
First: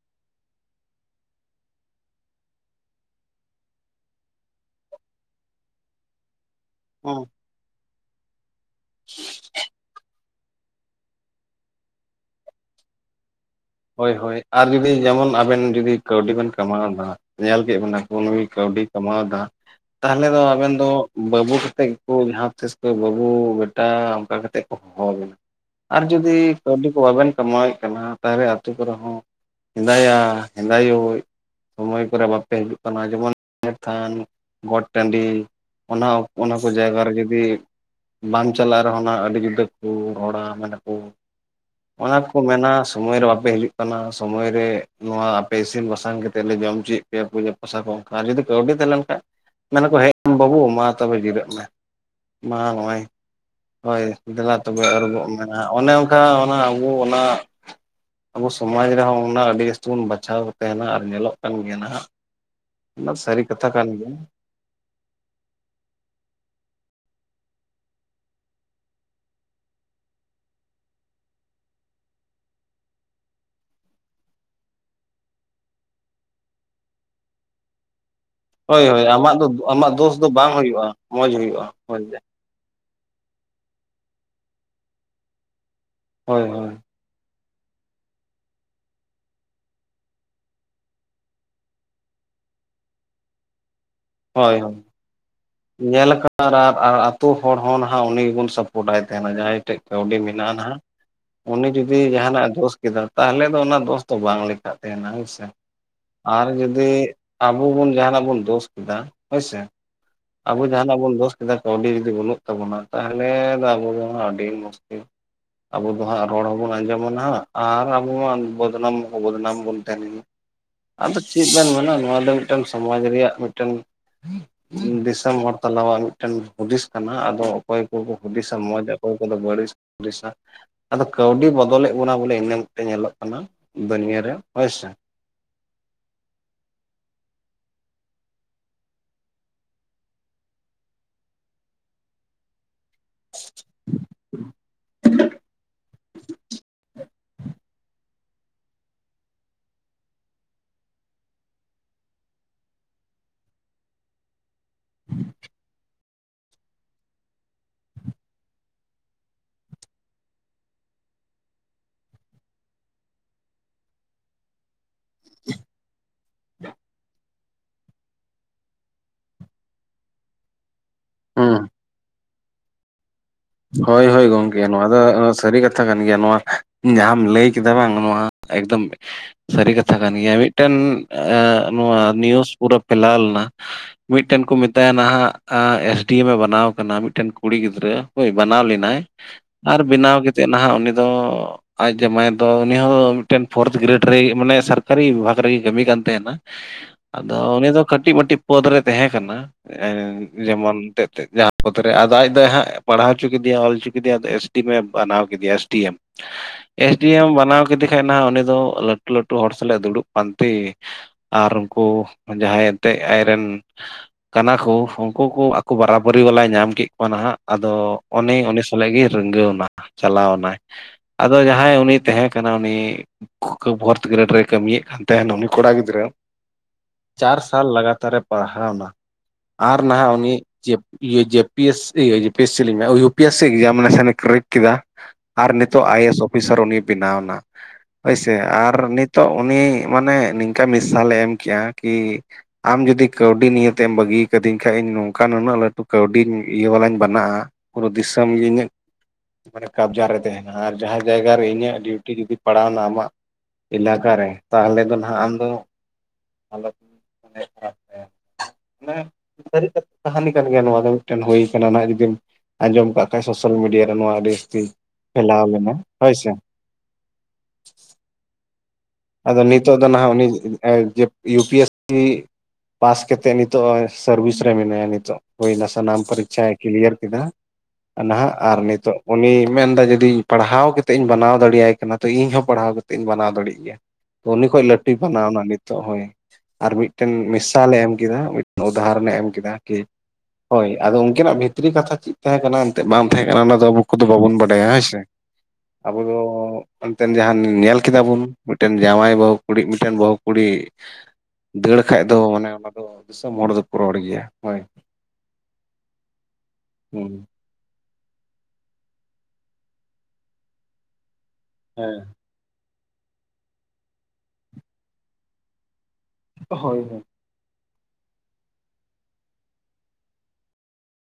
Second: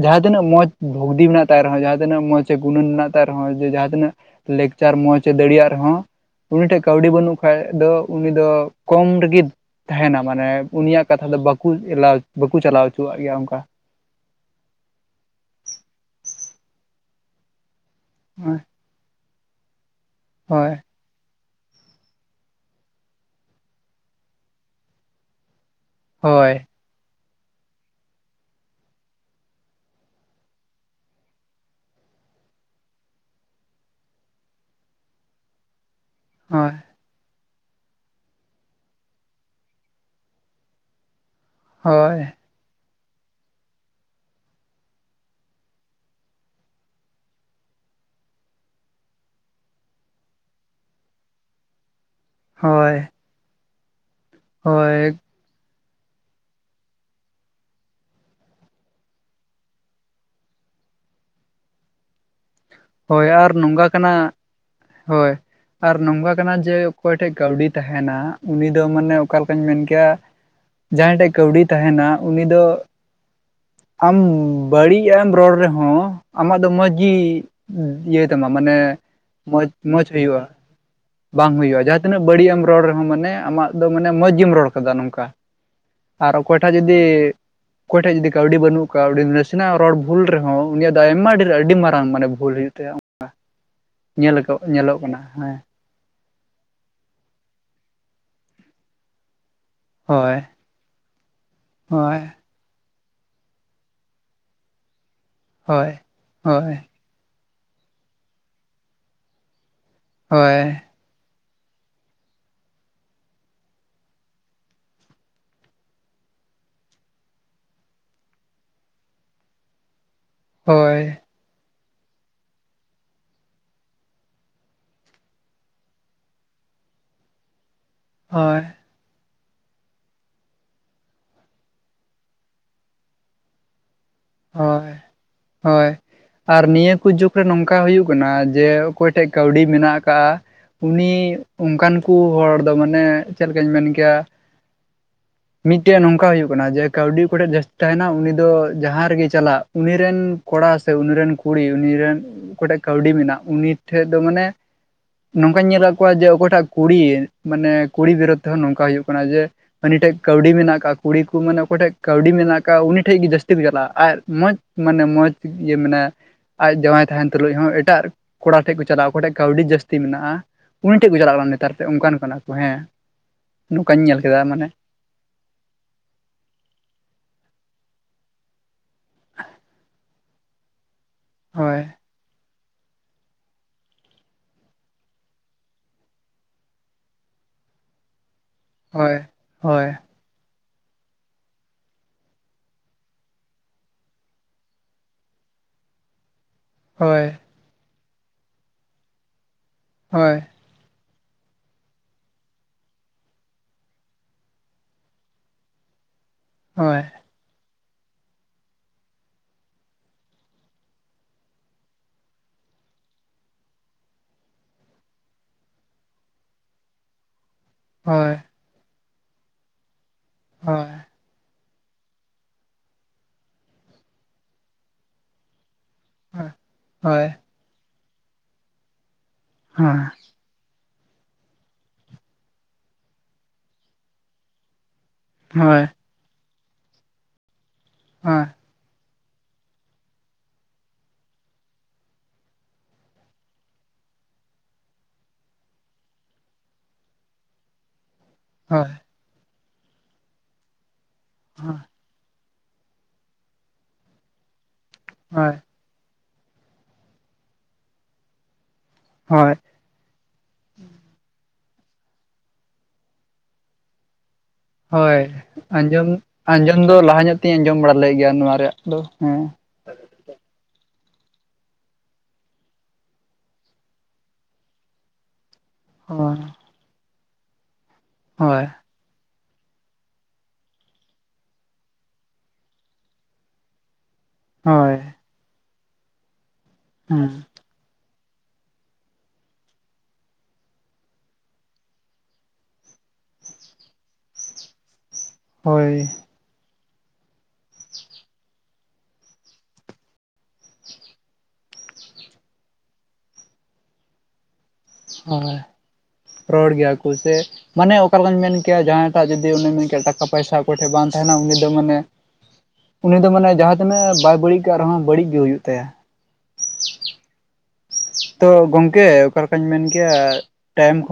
ᱡᱟᱦᱟᱸ ᱛᱤᱱᱟᱹᱜ ᱢᱚᱸᱡᱽ ᱵᱷᱩᱜᱫᱤ ᱢᱮᱱᱟᱜ ᱛᱟᱭ ᱨᱮᱦᱚᱸ, ᱡᱟᱦᱟᱸ ᱛᱤᱱᱟᱹᱜ ᱢᱚᱸᱡᱽ ᱮ ᱜᱩᱱᱟᱹᱱ ᱢᱮᱱᱟᱜ ᱛᱟᱭ ᱨᱮᱦᱚᱸ, ᱡᱮ ᱡᱟᱦᱟᱸ ᱛᱤᱱᱟᱹᱜ ᱞᱮᱠᱪᱟᱨ ᱢᱚᱸᱡᱽᱮ ᱫᱟᱲᱮᱭᱟᱜ ᱨᱮᱦᱚᱸ, ᱩᱱᱤ ᱴᱷᱮᱡ ᱠᱟᱹᱣᱰᱤ ᱦᱩᱸ ᱵᱟᱹᱱᱩᱜ ᱠᱷᱟᱡ ᱫᱚ ᱩᱱᱤ ᱫᱚ ᱠᱚᱢ ᱨᱮᱜᱮ ᱛᱟᱦᱮᱸᱱᱟ ᱢᱟᱱᱮ ᱩᱱᱤᱭᱟᱜ ᱠᱟᱛᱷᱟ ᱫᱚ ᱵᱟᱠᱚ ᱮᱞᱟᱣ, ᱵᱟᱠᱚ ᱪᱟᱞᱟᱣ ᱦᱚᱪᱚᱣᱟᱜ ᱜᱮᱭᱟ ᱚᱝᱠᱟ᱾ ᱦᱳᱭ ᱦᱳᱭ, ᱟᱨ ᱡᱩᱫᱤ ᱡᱮᱢᱚᱱ ᱟᱵᱮᱱ ᱡᱩᱫᱤ ᱠᱟᱹᱣᱰᱤ ᱵᱮᱱ ᱠᱟᱢᱟᱣᱟᱭᱮᱫᱟ ᱧᱮᱞ ᱠᱮᱫ ᱵᱮᱱᱟ [unintelligible] ᱦᱳᱭ ᱠᱟᱹᱣᱰᱤᱭ ᱠᱟᱢᱟᱣᱮᱫᱟ, ᱛᱟᱦᱚᱞᱮ ᱫᱚ ᱟᱵᱮᱱ ᱫᱚ ᱵᱟᱹᱵᱩ ᱠᱟᱛᱮᱜ ᱜᱮᱠᱚ ᱡᱟᱦᱟᱸ ᱛᱤᱥ ᱠᱚ ᱵᱟᱹᱵᱩ, ᱵᱮᱴᱟ ᱚᱝᱠᱟ ᱠᱟᱛᱮᱜ ᱠᱚ ᱦᱚᱦᱚ ᱟᱵᱮᱱᱟ᱾ ᱟᱨ ᱡᱩᱫᱤ ᱦᱳᱭ ᱠᱟᱹᱣᱰᱤ ᱠᱚ ᱵᱟᱵᱮᱱ ᱠᱟᱢᱟᱣᱮᱫ ᱠᱟᱱᱟ ᱛᱟᱦᱚᱞᱮ ᱟᱛᱩ ᱠᱚᱨᱮ ᱦᱚᱸ ᱦᱮᱸᱫᱟ ᱭᱟ ᱦᱮᱸᱫᱟ ᱭᱳᱭ, ᱥᱚᱢᱚᱭ ᱠᱚᱨᱮ ᱵᱟᱯᱮ ᱦᱤᱡᱩᱜ ᱠᱟᱱᱟ ᱡᱮᱢᱚᱱ ᱡᱟᱦᱮᱨ ᱛᱷᱟᱱ, ᱜᱚᱴ ᱴᱟᱺᱰᱤ, ᱚᱱᱟ ᱚᱱᱟ ᱠᱚ ᱦᱳᱭ ᱡᱟᱭᱜᱟ ᱨᱮ ᱡᱩᱫᱤ ᱵᱟᱢ ᱪᱟᱞᱟᱜ ᱨᱮᱦᱚᱸ ᱱᱟᱦᱟᱜ ᱟᱹᱰᱤ ᱡᱩᱫᱟᱹ ᱠᱚ ᱨᱚᱲᱟ ᱢᱮᱱᱟᱠᱚ, ᱚᱱᱟ ᱦᱳᱭ ᱠᱚᱠᱚ ᱢᱮᱱᱟ ᱥᱚᱢᱚᱭ ᱨᱮ ᱵᱟᱯᱮ ᱦᱤᱡᱩᱜ ᱠᱟᱱᱟ ᱥᱚᱢᱳᱚᱭ ᱨᱮ ᱱᱚᱣᱟ ᱟᱯᱮ ᱤᱥᱤᱱ ᱵᱟᱥᱟᱝ ᱠᱟᱛᱮᱫ ᱞᱮ ᱡᱚᱢ ᱦᱚᱪᱚᱭᱮᱫ ᱯᱮᱭᱟ [inaudible] ᱯᱚᱭᱥᱟ ᱠᱚ ᱚᱝᱠᱟ ᱟᱨ ᱡᱩᱫᱤ ᱠᱟᱹᱣᱰᱤ ᱛᱟᱦᱮᱸ ᱞᱮᱱᱠᱷᱟᱡ ᱢᱮᱱ ᱟᱠᱚ [inaudible] ᱵᱟᱹᱵᱩ ᱢᱟ ᱛᱚᱵᱮ ᱡᱤᱨᱟᱹᱜ ᱢᱮ᱾ ᱢᱟ ᱦᱳᱭ ᱱᱚᱜᱼᱚᱭ, ᱦᱳᱭ ᱫᱮᱞᱟ ᱛᱚᱵᱮ ᱦᱳᱭ ᱟᱹᱨᱩᱵᱚᱜ ᱢᱮ᱾ ᱚᱱᱮ ᱚᱝᱠᱟ ᱚᱱᱟ ᱟᱵᱚ ᱚᱱᱟ ᱟᱵᱚ ᱥᱚᱢᱟᱡᱽ ᱨᱮᱦᱚᱸ ᱚᱱᱟ ᱟᱹᱰᱤ ᱡᱟᱹᱥᱛᱤ ᱵᱚᱱ ᱵᱟᱪᱷᱟᱣ ᱛᱟᱦᱮᱸᱱᱟ ᱟᱨ ᱧᱮᱞᱚᱜ ᱠᱟᱱ ᱜᱮᱭᱟ ᱱᱟᱦᱟᱜ᱾ ᱚᱱᱟ ᱦᱳᱭ ᱥᱟᱹᱨᱤ ᱟᱨ ᱠᱟᱛᱷᱟ ᱠᱟᱱ ᱱᱚᱝᱠᱟ ᱜᱮᱭᱟ ᱠᱟᱱᱟ, ᱦᱳᱭ᱾ ᱟᱨ ᱱᱚᱝᱠᱟ ᱠᱟᱱᱟ ᱡᱮ ᱚᱠᱚᱭ ᱴᱷᱮᱡ ᱠᱟᱹᱣᱰᱤ ᱛᱟᱦᱮᱸᱱᱟ, ᱩᱱᱤ ᱫᱚ ᱢᱟᱱᱮ ᱚᱠᱟ ᱞᱮᱠᱟᱧ ᱢᱮᱱ ᱠᱮᱭᱟ ᱡᱟᱦᱟᱸᱭ ᱴᱷᱮᱡ ᱠᱟᱹᱣᱰᱤ ᱛᱟᱦᱮᱸᱱᱟ ᱩᱱᱤ ᱫᱚ ᱟᱢ ᱵᱟᱹᱲᱤᱡ ᱮᱢ ᱨᱚᱲ ᱨᱮᱦᱚᱸ ᱟᱢᱟᱜ ᱫᱚ ᱢᱚᱡᱽ ᱜᱮ ᱤᱭᱟᱹᱭ ᱛᱟᱢᱟ ᱢᱟᱱᱮ ᱦᱳᱭ ᱦᱳᱭ ᱟᱢᱟᱜ ᱫᱚ ᱢᱚᱸᱡᱽ ᱟᱢᱟᱜ ᱢᱚᱸᱡᱽ ᱫᱳᱥ ᱫᱚ ᱦᱩᱭᱩᱜᱼᱟ, ᱵᱟᱝ ᱢᱚᱸᱡᱽ ᱵᱟᱝ ᱦᱩᱭᱩᱜᱼᱟ ᱦᱳᱭ ᱡᱟᱦᱟᱸ ᱛᱤᱱᱟᱹᱜ ᱵᱟᱹᱲᱤᱡ ᱮᱢ ᱨᱚᱲ ᱨᱮᱦᱚᱸ ᱢᱟᱱᱮ ᱟᱢᱟᱜ ᱫᱚ ᱢᱟᱱᱮ ᱢᱚᱸᱡᱽ ᱜᱮᱢ ᱨᱚᱲ ᱟᱠᱟᱫᱟ ᱱᱚᱝᱠᱟ, ᱟᱨ ᱦᱳᱭ ᱚᱠᱚᱭ ᱦᱳᱭ ᱴᱷᱟᱜ ᱡᱩᱫᱤ [inaudible] ᱚᱠᱚᱭ ᱴᱷᱮᱡ ᱡᱩᱫᱤ ᱠᱟᱹᱣᱰᱤ ᱵᱟᱹᱱᱩᱜ ᱠᱟᱜ-ᱟ ᱚᱸᱰᱮ ᱱᱟᱥᱮᱱᱟᱜ ᱨᱚᱲ ᱵᱷᱩᱞ ᱨᱮᱦᱚᱸ ᱩᱱᱤᱭᱟᱜ ᱫᱚ ᱟᱭᱢᱟ ᱰᱷᱮᱨ ᱟᱹᱰᱤ ᱢᱟᱨᱟᱝ ᱢᱟᱱᱮ ᱵᱷᱩᱞ ᱦᱩᱭᱩᱜ ᱛᱟᱭᱟ ᱚᱝᱠᱟ, ᱧᱮᱞ ᱦᱳᱭ ᱦᱳᱭ [inaudible] ᱧᱮᱞᱚᱜ ᱠᱟᱱᱟ ᱦᱮᱸ᱾ ᱧᱮᱞ [inaudible] ᱟᱨ ᱟᱨ ᱟᱛᱩ ᱦᱚᱲ ᱦᱚᱸ ᱱᱟᱦᱟᱜ ᱩᱱᱤ ᱜᱮᱵᱚᱱ ᱥᱟᱯᱚᱴᱟᱭ ᱛᱟᱦᱮᱸᱱᱟ ᱡᱟᱦᱟᱸᱭ ᱴᱷᱮᱡ ᱠᱟᱹᱣᱰᱤ ᱦᱳᱭ ᱢᱮᱱᱟᱜᱼᱟ ᱱᱟᱦᱟᱜ ᱩᱱᱤ ᱡᱩᱫᱤ ᱦᱳᱭ ᱡᱟᱦᱟᱸᱱᱟᱜ ᱮ ᱫᱳᱥ ᱠᱮᱫᱟ ᱛᱟᱦᱚᱞᱮ ᱫᱚ ᱚᱱᱟ ᱫᱚᱥ ᱫᱚ ᱵᱟᱝ ᱞᱮᱠᱷᱟᱜ ᱛᱟᱦᱮᱸᱱᱟ ᱦᱳᱭ ᱥᱮ, ᱦᱳᱭ ᱟᱨ ᱦᱳᱭ ᱡᱩᱫᱤ ᱟᱵᱚ ᱵᱚᱱ ᱡᱟᱦᱟᱸᱱᱟᱜ ᱵᱚᱱ ᱫᱳᱥ ᱠᱮᱫᱟ, ᱦᱳᱭ ᱥᱮ ᱟᱵᱚ ᱦᱳᱭ ᱡᱟᱦᱟᱸᱱᱟᱜ ᱵᱚᱱ ᱫᱳᱥ ᱠᱮᱫᱟ, ᱠᱟᱹᱣᱰᱤ ᱡᱩᱫᱤ ᱵᱟᱹᱱᱩᱜ ᱛᱟᱵᱚᱱᱟ ᱛᱟᱦᱚᱞᱮ ᱫᱚ ᱟᱵᱚ ᱫᱚ ᱦᱟᱸᱜ ᱟᱹᱰᱤ ᱢᱩᱥᱠᱤᱞ᱾ ᱟᱵᱚ ᱫᱚ ᱦᱟᱸᱜ ᱨᱚᱲ ᱦᱚᱸ ᱵᱚᱱ ᱟᱸᱡᱚᱢᱟ ᱱᱟᱦᱟᱜ ᱟᱨ ᱟᱵᱚ ᱢᱟ ᱵᱚᱫᱽᱱᱟᱢ ᱦᱚᱸ ᱵᱚᱫᱽᱱᱟᱢ ᱵᱚᱱ ᱛᱟᱦᱮᱸᱱᱟ ᱜᱮᱭᱟ᱾ ᱦᱳᱭ᱾ ᱪᱮᱫ ᱵᱮᱱ ᱢᱮᱱᱟ, ᱱᱚᱣᱟ ᱫᱚ ᱢᱤᱫᱴᱮᱱ ᱥᱚᱢᱟᱡ ᱨᱮᱭᱟᱜ ᱢᱤᱫᱴᱮᱱ ᱫᱤᱥ ᱥᱚᱢ ᱦᱚᱲ ᱛᱟᱞᱟᱣᱟᱜ ᱢᱤᱫᱴᱮᱱ ᱦᱩᱫᱤᱥ ᱠᱟᱱᱟ, ᱟᱫᱚ ᱚᱠᱚᱭ ᱠᱚᱠᱚ ᱦᱩᱫᱤᱥᱟ ᱦᱳᱭ ᱢᱚᱡᱽ ᱚᱠᱚᱭ ᱠᱚᱫᱚ ᱵᱟᱹᱰᱤᱡ [inaudible] ᱦᱩᱫᱤᱥᱟ᱾ ᱟᱫᱚ ᱠᱟᱹᱣᱰᱤ ᱵᱚᱫᱚᱞᱮᱫ ᱵᱚᱱᱟ ᱵᱚᱞ ᱤᱱᱟᱹ ᱢᱤᱫᱴᱮᱱ ᱧᱮᱞᱚᱜ ᱠᱟᱱᱟ ᱫᱩᱱᱤᱭᱟᱹ ᱨᱮ᱾ ᱦᱳᱭ, ᱦᱳᱭ᱾ ᱟᱨ ᱱᱤᱭᱟᱹ ᱠᱚ ᱡᱩᱜᱽ ᱨᱮ ᱱᱚᱝᱠᱟ ᱦᱩᱭᱩᱜ ᱠᱟᱱᱟ ᱡᱮ ᱚᱠᱚᱭ ᱴᱷᱮᱡ ᱠᱟᱹᱣᱰᱤ ᱢᱮᱱᱟᱜ ᱟᱠᱟᱜ ᱩᱱᱤ ᱚᱱᱠᱟᱱ ᱠᱚ ᱦᱚᱲ ᱫᱚ ᱢᱟᱱᱮ ᱪᱮᱫ ᱞᱮᱠᱟᱧ ᱢᱮᱱ ᱠᱮᱭᱟ? ᱢᱤᱫᱴᱮᱡ ᱱᱚᱝᱠᱟ ᱦᱩᱭᱩᱜ ᱠᱟᱱᱟ ᱡᱮ ᱠᱟᱹᱣᱰᱤ ᱚᱠᱚᱭ ᱴᱷᱮᱡ ᱡᱟᱹᱥᱛᱤ ᱛᱟᱦᱮᱱᱟ ᱩᱱᱤ ᱫᱚ ᱡᱟᱦᱟᱸ ᱨᱮᱜᱮ ᱪᱟᱞᱟᱜ ᱩᱱᱤ ᱨᱮᱱ ᱠᱚᱲᱟ ᱥᱮ ᱩᱱᱤ ᱨᱮᱱ ᱠᱩᱲᱤ, ᱩᱱᱤ ᱨᱮᱱ ᱚᱠᱚᱭ ᱴᱷᱮᱡ ᱠᱟᱹᱣᱰᱤ ᱢᱮᱱᱟᱜ, ᱩᱱᱤ ᱴᱷᱮᱡ ᱫᱚ ᱢᱟᱱᱮ ᱱᱚᱝᱠᱟᱧ ᱧᱮᱞ ᱠᱟᱜ ᱠᱚᱣᱟ ᱡᱮ ᱚᱠᱚᱭ ᱴᱟᱜ ᱠᱩᱲᱤ ᱢᱟᱱᱮ ᱠᱩᱲᱤ ᱵᱤᱨᱩᱫᱽ ᱛᱮᱦᱚᱸ ᱱᱚᱝᱠᱟ ᱦᱩᱭᱳᱜ ᱠᱟᱱᱟ ᱡᱮ ᱩᱱᱤ ᱴᱷᱮᱡ ᱠᱟᱹᱣᱰᱤ ᱢᱮᱱᱟᱜ ᱠᱟᱜᱼᱟ, ᱠᱩᱲᱤ ᱠᱚ ᱢᱟᱱᱮ ᱚᱠᱚᱭ ᱴᱷᱮᱡ ᱠᱟᱹᱣᱰᱤ ᱢᱮᱱᱟᱜ ᱠᱟᱜ-ᱟ ᱩᱱᱤ ᱴᱷᱮᱡ ᱜᱮ ᱡᱟᱹᱥᱛᱤ ᱠᱚ ᱪᱟᱞᱟᱜᱼᱟ᱾ ᱟᱨ ᱢᱚᱡᱽ ᱢᱟᱱᱮ, ᱢᱚᱡᱽ ᱤᱭᱟᱹ ᱢᱮᱱᱟᱭᱟ᱾ ᱟᱡ ᱡᱟᱶᱟᱭ ᱛᱟᱦᱮᱱ ᱛᱩᱞᱩᱡ ᱦᱚᱸ ᱮᱴᱟᱜ ᱠᱚᱲᱟ ᱴᱷᱮᱡ ᱠᱚ ᱪᱟᱞᱟᱜᱼᱟ, ᱚᱠᱚᱭ ᱴᱷᱮᱡ ᱠᱟᱹᱣᱰᱤ ᱡᱟᱹᱥᱛᱤ ᱢᱮᱱᱟᱜᱼᱟ᱾ ᱩᱱᱤ ᱴᱷᱮᱡ ᱠᱚ ᱪᱟᱞᱟᱜ ᱠᱟᱱᱟ, ᱦᱩᱸ ᱱᱮᱛᱟᱨ ᱛᱮ ᱚᱱᱠᱟᱱ ᱠᱟᱱᱟ ᱠᱚ ᱦᱮᱸ᱾ ᱱᱚᱝᱠᱟᱧ ᱦᱳᱭ ᱧᱮᱞ ᱦᱳᱭ ᱠᱮᱫᱟ ᱢᱟᱱᱮ ᱜᱚᱝᱠᱮ ᱱᱚᱣᱟ ᱟᱫᱚ ᱚᱱᱟ ᱥᱟᱹᱨᱤ ᱠᱟᱛᱷᱟ ᱠᱟᱱ ᱜᱮᱭᱟ᱾ ᱱᱚᱣᱟ ᱡᱟᱦᱟᱸᱢ ᱞᱟᱹᱭ ᱠᱮᱫᱟ ᱵᱟᱝ ᱱᱚᱣᱟ ᱮᱠᱫᱚᱢ ᱥᱟᱹᱨᱤ ᱠᱟᱛᱷᱟ ᱠᱟᱱ ᱜᱮᱭᱟ᱾ ᱢᱤᱫᱴᱟᱱ ᱮᱸᱜ ᱦᱳᱭ ᱱᱚᱣᱟ ᱱᱤᱭᱩᱡ ᱯᱩᱨᱟᱹ ᱯᱷᱮᱞᱟᱣ ᱞᱮᱱᱟ᱾ ᱢᱤᱫᱴᱮᱱ ᱠᱚ ᱢᱮᱛᱟᱭᱟ ᱱᱟᱦᱟᱜ ᱮᱸ ᱮᱥ ᱰᱤ ᱮᱢ ᱵᱮᱱᱟᱣ ᱟᱠᱟᱱᱟ ᱢᱤᱫᱴᱮᱱ ᱠᱩᱲᱤ ᱜᱤᱫᱽᱨᱟᱹ᱾ ᱦᱳᱭ ᱵᱟᱱᱟᱣ ᱞᱮᱱᱟᱭ ᱦᱳᱭ ᱟᱨ ᱦᱳᱭ ᱵᱮᱱᱟᱣ ᱠᱟᱛᱮᱫ ᱱᱟᱦᱟᱜ ᱩᱱᱤ ᱫᱚ ᱟᱡ ᱡᱟᱢᱟᱭ ᱫᱚ ᱩᱱᱤ ᱦᱚᱸ ᱢᱤᱫᱴᱮᱱ ᱯᱷᱳᱨᱛᱷ ᱜᱨᱮᱰ ᱨᱮ ᱢᱟᱱᱮ ᱥᱟᱨᱠᱟᱨᱤ ᱵᱤᱵᱷᱟᱜᱽ ᱨᱮᱜᱮ ᱠᱟᱹᱢᱤ ᱠᱟᱱ ᱛᱟᱦᱮᱱᱟ᱾ ᱦᱳᱭ ᱟᱫᱚ ᱩᱱᱤ ᱫᱚ ᱠᱟᱹᱴᱤᱡ ᱢᱟᱹᱴᱤᱡ ᱯᱚᱫ ᱨᱮ ᱛᱟᱦᱮᱸ ᱠᱟᱱᱟ, ᱮᱸ ᱦᱳᱭ ᱡᱮᱢᱚᱱ ᱮᱱᱛᱮᱫ ᱛᱮᱜ ᱡᱟᱦᱟᱸ ᱯᱚᱫ ᱨᱮ ᱟᱫᱚ ᱟᱡ ᱫᱚᱭ ᱦᱟᱸᱜ ᱯᱟᱲᱦᱟᱜ ᱦᱚᱪᱚ ᱠᱮᱫᱮᱭᱟ, ᱚᱞ ᱦᱚᱪᱚ ᱠᱮᱫᱮᱭᱟ ᱟᱫᱚ ᱮᱥ ᱰᱤ ᱮᱢ ᱮ ᱵᱮᱱᱟᱣ ᱠᱮᱫᱮᱭᱟ ᱮᱥ ᱰᱤ ᱮᱢ, ᱮᱥ ᱦᱳᱭ ᱰᱤ ᱮᱢ ᱵᱟᱱᱟᱣ ᱠᱮᱫᱮ ᱠᱷᱟᱡ ᱱᱟᱦᱟᱜ ᱩᱱᱤ ᱫᱚ ᱞᱟᱹᱴᱩ ᱞᱟᱹᱴᱩ ᱦᱚᱲ ᱥᱟᱞᱟᱜ ᱮ ᱫᱩᱲᱩᱵ ᱯᱟᱱᱛᱮ ᱟᱨ ᱩᱱᱠᱩ ᱯᱟᱦᱟᱸᱭ ᱮᱱᱛᱮᱜ ᱟᱡ ᱨᱮᱱ ᱠᱟᱱᱟ ᱠᱚ, ᱩᱱᱠᱩ ᱠᱚ ᱟᱠᱚ ᱵᱟᱨᱟ ᱵᱟᱹᱨᱤ ᱵᱟᱞᱟᱭ ᱧᱟᱢ ᱠᱮᱫ ᱠᱚᱣᱟ ᱱᱟᱦᱟᱜ ᱟᱫᱚ ᱦᱳᱭ ᱚᱱᱮ ᱦᱳᱭ ᱩᱱᱤ ᱥᱟᱞᱟᱜ ᱜᱮ ᱨᱤᱜᱟᱹᱣᱱᱟ, ᱪᱟᱞᱟᱣ ᱮᱱᱟᱭ᱾ ᱦᱳᱭ᱾ ᱟᱫᱚ ᱡᱟᱦᱟᱸᱭ ᱩᱱᱤ ᱛᱟᱦᱮᱸ ᱠᱟᱱᱟ ᱩᱱᱤ [unintelligible] ᱯᱷᱳᱨᱛᱷ ᱜᱨᱮᱰ ᱨᱮᱭ ᱠᱟᱹᱢᱤᱭᱮᱫ ᱠᱟᱱ ᱛᱟᱦᱮᱱᱟ ᱩᱱᱤ ᱠᱚᱲᱟ ᱜᱤᱫᱽᱨᱟᱹ, ᱦᱳᱭ ᱪᱟᱨ ᱥᱟᱞ ᱞᱟᱜᱟᱛᱟᱨᱮ ᱯᱟᱲᱦᱟᱣᱱᱟ ᱟᱨ ᱱᱟᱦᱟᱜ ᱦᱳᱭ ᱩᱱᱤ ᱡᱮ ᱤᱭᱟᱹ ᱡᱮ ᱯᱤ ᱮᱥ ᱤᱭᱟᱹ ᱡᱮ ᱯᱤ ᱮᱥ ᱥᱤ ᱞᱤᱧ ᱢᱮ, U P S C examination ᱮ ᱠᱨᱮᱠ ᱠᱮᱫᱟ᱾ ᱟᱨ ᱱᱤᱛᱚᱜ ᱦᱳᱭ ᱟᱭ ᱮᱥ ᱚᱯᱷᱤᱥᱟᱨ ᱩᱱᱤ ᱵᱮᱱᱟᱣ ᱮᱱᱟ ᱦᱳᱭ ᱥᱮ, ᱟᱨ ᱟᱨ ᱱᱤᱛᱚᱜ ᱩᱱᱤ ᱢᱟᱱᱮ ᱱᱤᱝᱠᱟ ᱢᱤᱥᱟᱞ ᱮ ᱮᱢ ᱠᱮᱜᱼᱟ ᱠᱤ ᱟᱢ ᱡᱩᱫᱤ ᱠᱟᱹᱣᱰᱤ ᱱᱤᱭᱟᱹ ᱛᱮᱢ ᱵᱟᱹᱜᱤ ᱟᱠᱟᱫᱤᱧ ᱠᱷᱟᱡ ᱤᱧ ᱱᱚᱝᱠᱟ ᱱᱩᱱᱟᱹᱜ ᱞᱟᱹᱴᱩ ᱠᱟᱹᱣᱰᱤᱧ ᱤᱭᱟᱹ ᱵᱟᱞᱟᱧ ᱵᱟᱱᱟᱜᱼᱟ ᱯᱩᱨᱟᱹ ᱫᱤᱥᱚᱢ ᱜᱮ ᱤᱧᱟᱹᱜ, ᱢᱟᱱᱮ ᱠᱟᱵᱽᱡᱟ ᱨᱮ ᱛᱟᱦᱮᱸᱱ᱾ ᱟᱨ ᱡᱟᱦᱟᱸ ᱡᱟᱭᱜᱟ ᱨᱮ ᱤᱧᱟᱹᱜ ᱰᱤᱭᱩᱴᱤ ᱡᱩᱫᱤ ᱯᱟᱲᱟᱣᱱᱟ ᱟᱢᱟᱜ ᱮᱞᱟᱠᱟ ᱨᱮ ᱛᱟᱦᱚᱞᱮ ᱫᱚ ᱱᱟᱜ ᱦᱳᱭ ᱟᱢᱫᱚ ᱦᱳᱭ [inaudible] ᱠᱟᱹᱦᱱᱤ ᱠᱟᱱ ᱜᱮᱭᱟ ᱱᱚᱣᱟ ᱫᱚ ᱢᱤᱫᱴᱮᱱ ᱦᱩᱭᱟ ᱟᱠᱟᱱᱟ ᱱᱟᱜ ᱡᱩᱫᱤᱢ ᱟᱸᱡᱚᱢ ᱠᱟᱜ ᱠᱷᱟᱡ ᱥᱳᱥᱟᱞ ᱢᱤᱰᱤᱭᱟ ᱨᱮ ᱱᱚᱣᱟ ᱟᱹᱰᱤ ᱡᱟᱹᱥᱛᱤ ᱦᱳᱭ ᱯᱷᱮᱞᱟᱣ ᱞᱮᱱᱟ ᱟᱸᱡᱚᱢ ᱦᱳᱭ ᱥᱮ᱾ ᱟᱸᱡᱚᱢ ᱫᱚ ᱞᱟᱦᱟ ᱧᱚᱜ ᱛᱤᱧ ᱟᱸᱡᱚᱢ ᱵᱟᱲᱟ ᱞᱮᱫ ᱜᱮᱭᱟ ᱱᱚᱣᱟ ᱨᱮᱭᱟᱜ ᱫᱚ ᱦᱮᱸ ᱟᱫᱚ ᱱᱤᱛᱚᱜ ᱫᱚ ᱱᱟᱦᱟᱜ ᱩᱱᱤ ᱮᱸ ᱡᱮᱯ U P S C pass ᱠᱟᱛᱮᱜ ᱱᱤᱛᱚᱜ ᱥᱟᱨᱵᱷᱤᱥ ᱨᱮ ᱢᱮᱱᱟᱭᱟ ᱱᱤᱛᱚᱜ᱾ ᱦᱩᱭ ᱱᱟ ᱥᱟᱱᱟᱢ ᱦᱳᱭ ᱯᱚᱨᱤᱠᱪᱟᱭ ᱠᱞᱤᱭᱟᱨ ᱠᱮᱫᱟ ᱱᱟᱦᱟᱜ ᱟᱨ ᱦᱳᱭ ᱱᱤᱛᱚᱜ ᱩᱱᱤ ᱢᱮᱱ ᱮᱫᱟ ᱡᱩᱫᱤ ᱯᱟᱲᱦᱟᱣ ᱠᱟᱛᱮᱫ ᱤᱧ ᱵᱮᱱᱟᱣ ᱫᱟᱲᱮᱭᱟᱭ ᱠᱟᱱᱟ ᱛᱚ ᱤᱧ ᱦᱚᱸ ᱯᱟᱲᱦᱟᱣ ᱠᱟᱛᱮᱜ ᱤᱧ ᱵᱮᱟᱱᱟᱣ ᱫᱟᱲᱮᱜ ᱜᱮᱭᱟ᱾ ᱩᱱᱤ ᱠᱷᱚᱡ ᱞᱟᱹᱴᱩᱭ ᱦᱳᱭ ᱵᱟᱱᱟᱣ ᱮᱱᱟ ᱱᱤᱛᱚᱜ ᱦᱳᱭ ᱟᱨ ᱢᱤᱫᱴᱮᱱ ᱦᱮᱸ ᱢᱤᱥ ᱥᱟᱞ ᱮ ᱮᱢ ᱠᱮᱫᱟ ᱢᱤᱫ ᱩᱫᱟᱦᱚᱨᱚᱱᱮ ᱮᱢ ᱠᱮᱫᱟ ᱠᱤ ᱦᱳᱭ ᱟᱫᱚ ᱩᱱᱠᱤᱱᱟᱜ ᱵᱷᱤᱛᱨᱤ ᱠᱟᱛᱷᱟ ᱪᱮᱫ ᱛᱟᱦᱮᱸ ᱠᱟᱱᱟ ᱮᱱᱛᱮᱫ ᱵᱟᱝ ᱛᱟᱦᱮᱸ ᱠᱟᱱᱟ ᱚᱱᱟ ᱫᱚ ᱟᱵᱚ ᱠᱚᱫᱚ ᱵᱟᱵᱚᱱ ᱵᱟᱰᱟᱭᱟ ᱦᱳᱭ ᱥᱮ᱾ ᱦᱳᱭ ᱟᱵᱚ ᱫᱚ ᱮᱱᱛᱮᱱ ᱡᱟᱦᱟᱸᱱ ᱧᱮᱞ ᱠᱮᱫᱟ ᱵᱚᱱ ᱢᱤᱫᱴᱮᱱ ᱡᱟᱶᱟᱭ ᱵᱟᱹᱦᱩ ᱠᱩᱲᱤ ᱢᱤᱫᱴᱮᱱ ᱵᱟᱹᱦᱩ ᱠᱩᱲᱤ ᱾ ᱫᱟᱹᱲ ᱠᱷᱟᱡ ᱫᱚ ᱢᱟᱱᱮ ᱚᱱᱟ ᱫᱚ ᱫᱤᱥᱚᱢ ᱦᱚᱲ ᱫᱚᱠᱚ ᱨᱚᱲ ᱜᱮᱭᱟ ᱦᱳᱭ ᱾ ᱦᱳᱭ ᱨᱚᱲ ᱜᱮᱭᱟ ᱠᱚ ᱦᱩᱸ ᱥᱮ ᱾ ᱢᱟᱱᱮ ᱚᱠᱟ ᱞᱮᱠᱟᱧ ᱢᱮᱱ ᱠᱮᱭᱟ ᱡᱟᱦᱟᱸᱭ ᱴᱟᱜ ᱡᱩᱫᱤ ᱩᱱᱤ ᱢᱮᱱ ᱠᱮᱭᱟ ᱴᱟᱠᱟ ᱯᱚᱭᱥᱟ ᱚᱠᱚᱭ ᱴᱷᱮᱱ ᱵᱟᱝ ᱛᱟᱦᱮᱸᱱᱟ ᱩᱱᱤ ᱫᱚ ᱢᱟᱱᱮ ᱦᱮᱸ ᱩᱱᱤ ᱫᱚ ᱢᱟᱱᱮ ᱡᱟᱦᱟᱸ ᱛᱤᱱᱟᱹᱜ ᱵᱟᱭ ᱵᱟᱹᱲᱤᱡ ᱠᱟᱜ ᱨᱮᱦᱚᱸ ᱵᱟᱹᱲᱤᱡ ᱜᱮ ᱦᱩᱭᱩᱜ ᱛᱟᱭᱟ ᱾ ᱦᱳᱭ ᱦᱳᱭ ᱾ ᱛᱚ ᱜᱚᱝᱠᱮ ᱚᱠᱟ ᱞᱮᱠᱟᱹᱧ ᱢᱮᱱ ᱠᱮᱭᱟ ᱴᱟᱭᱤᱢ ᱠᱚ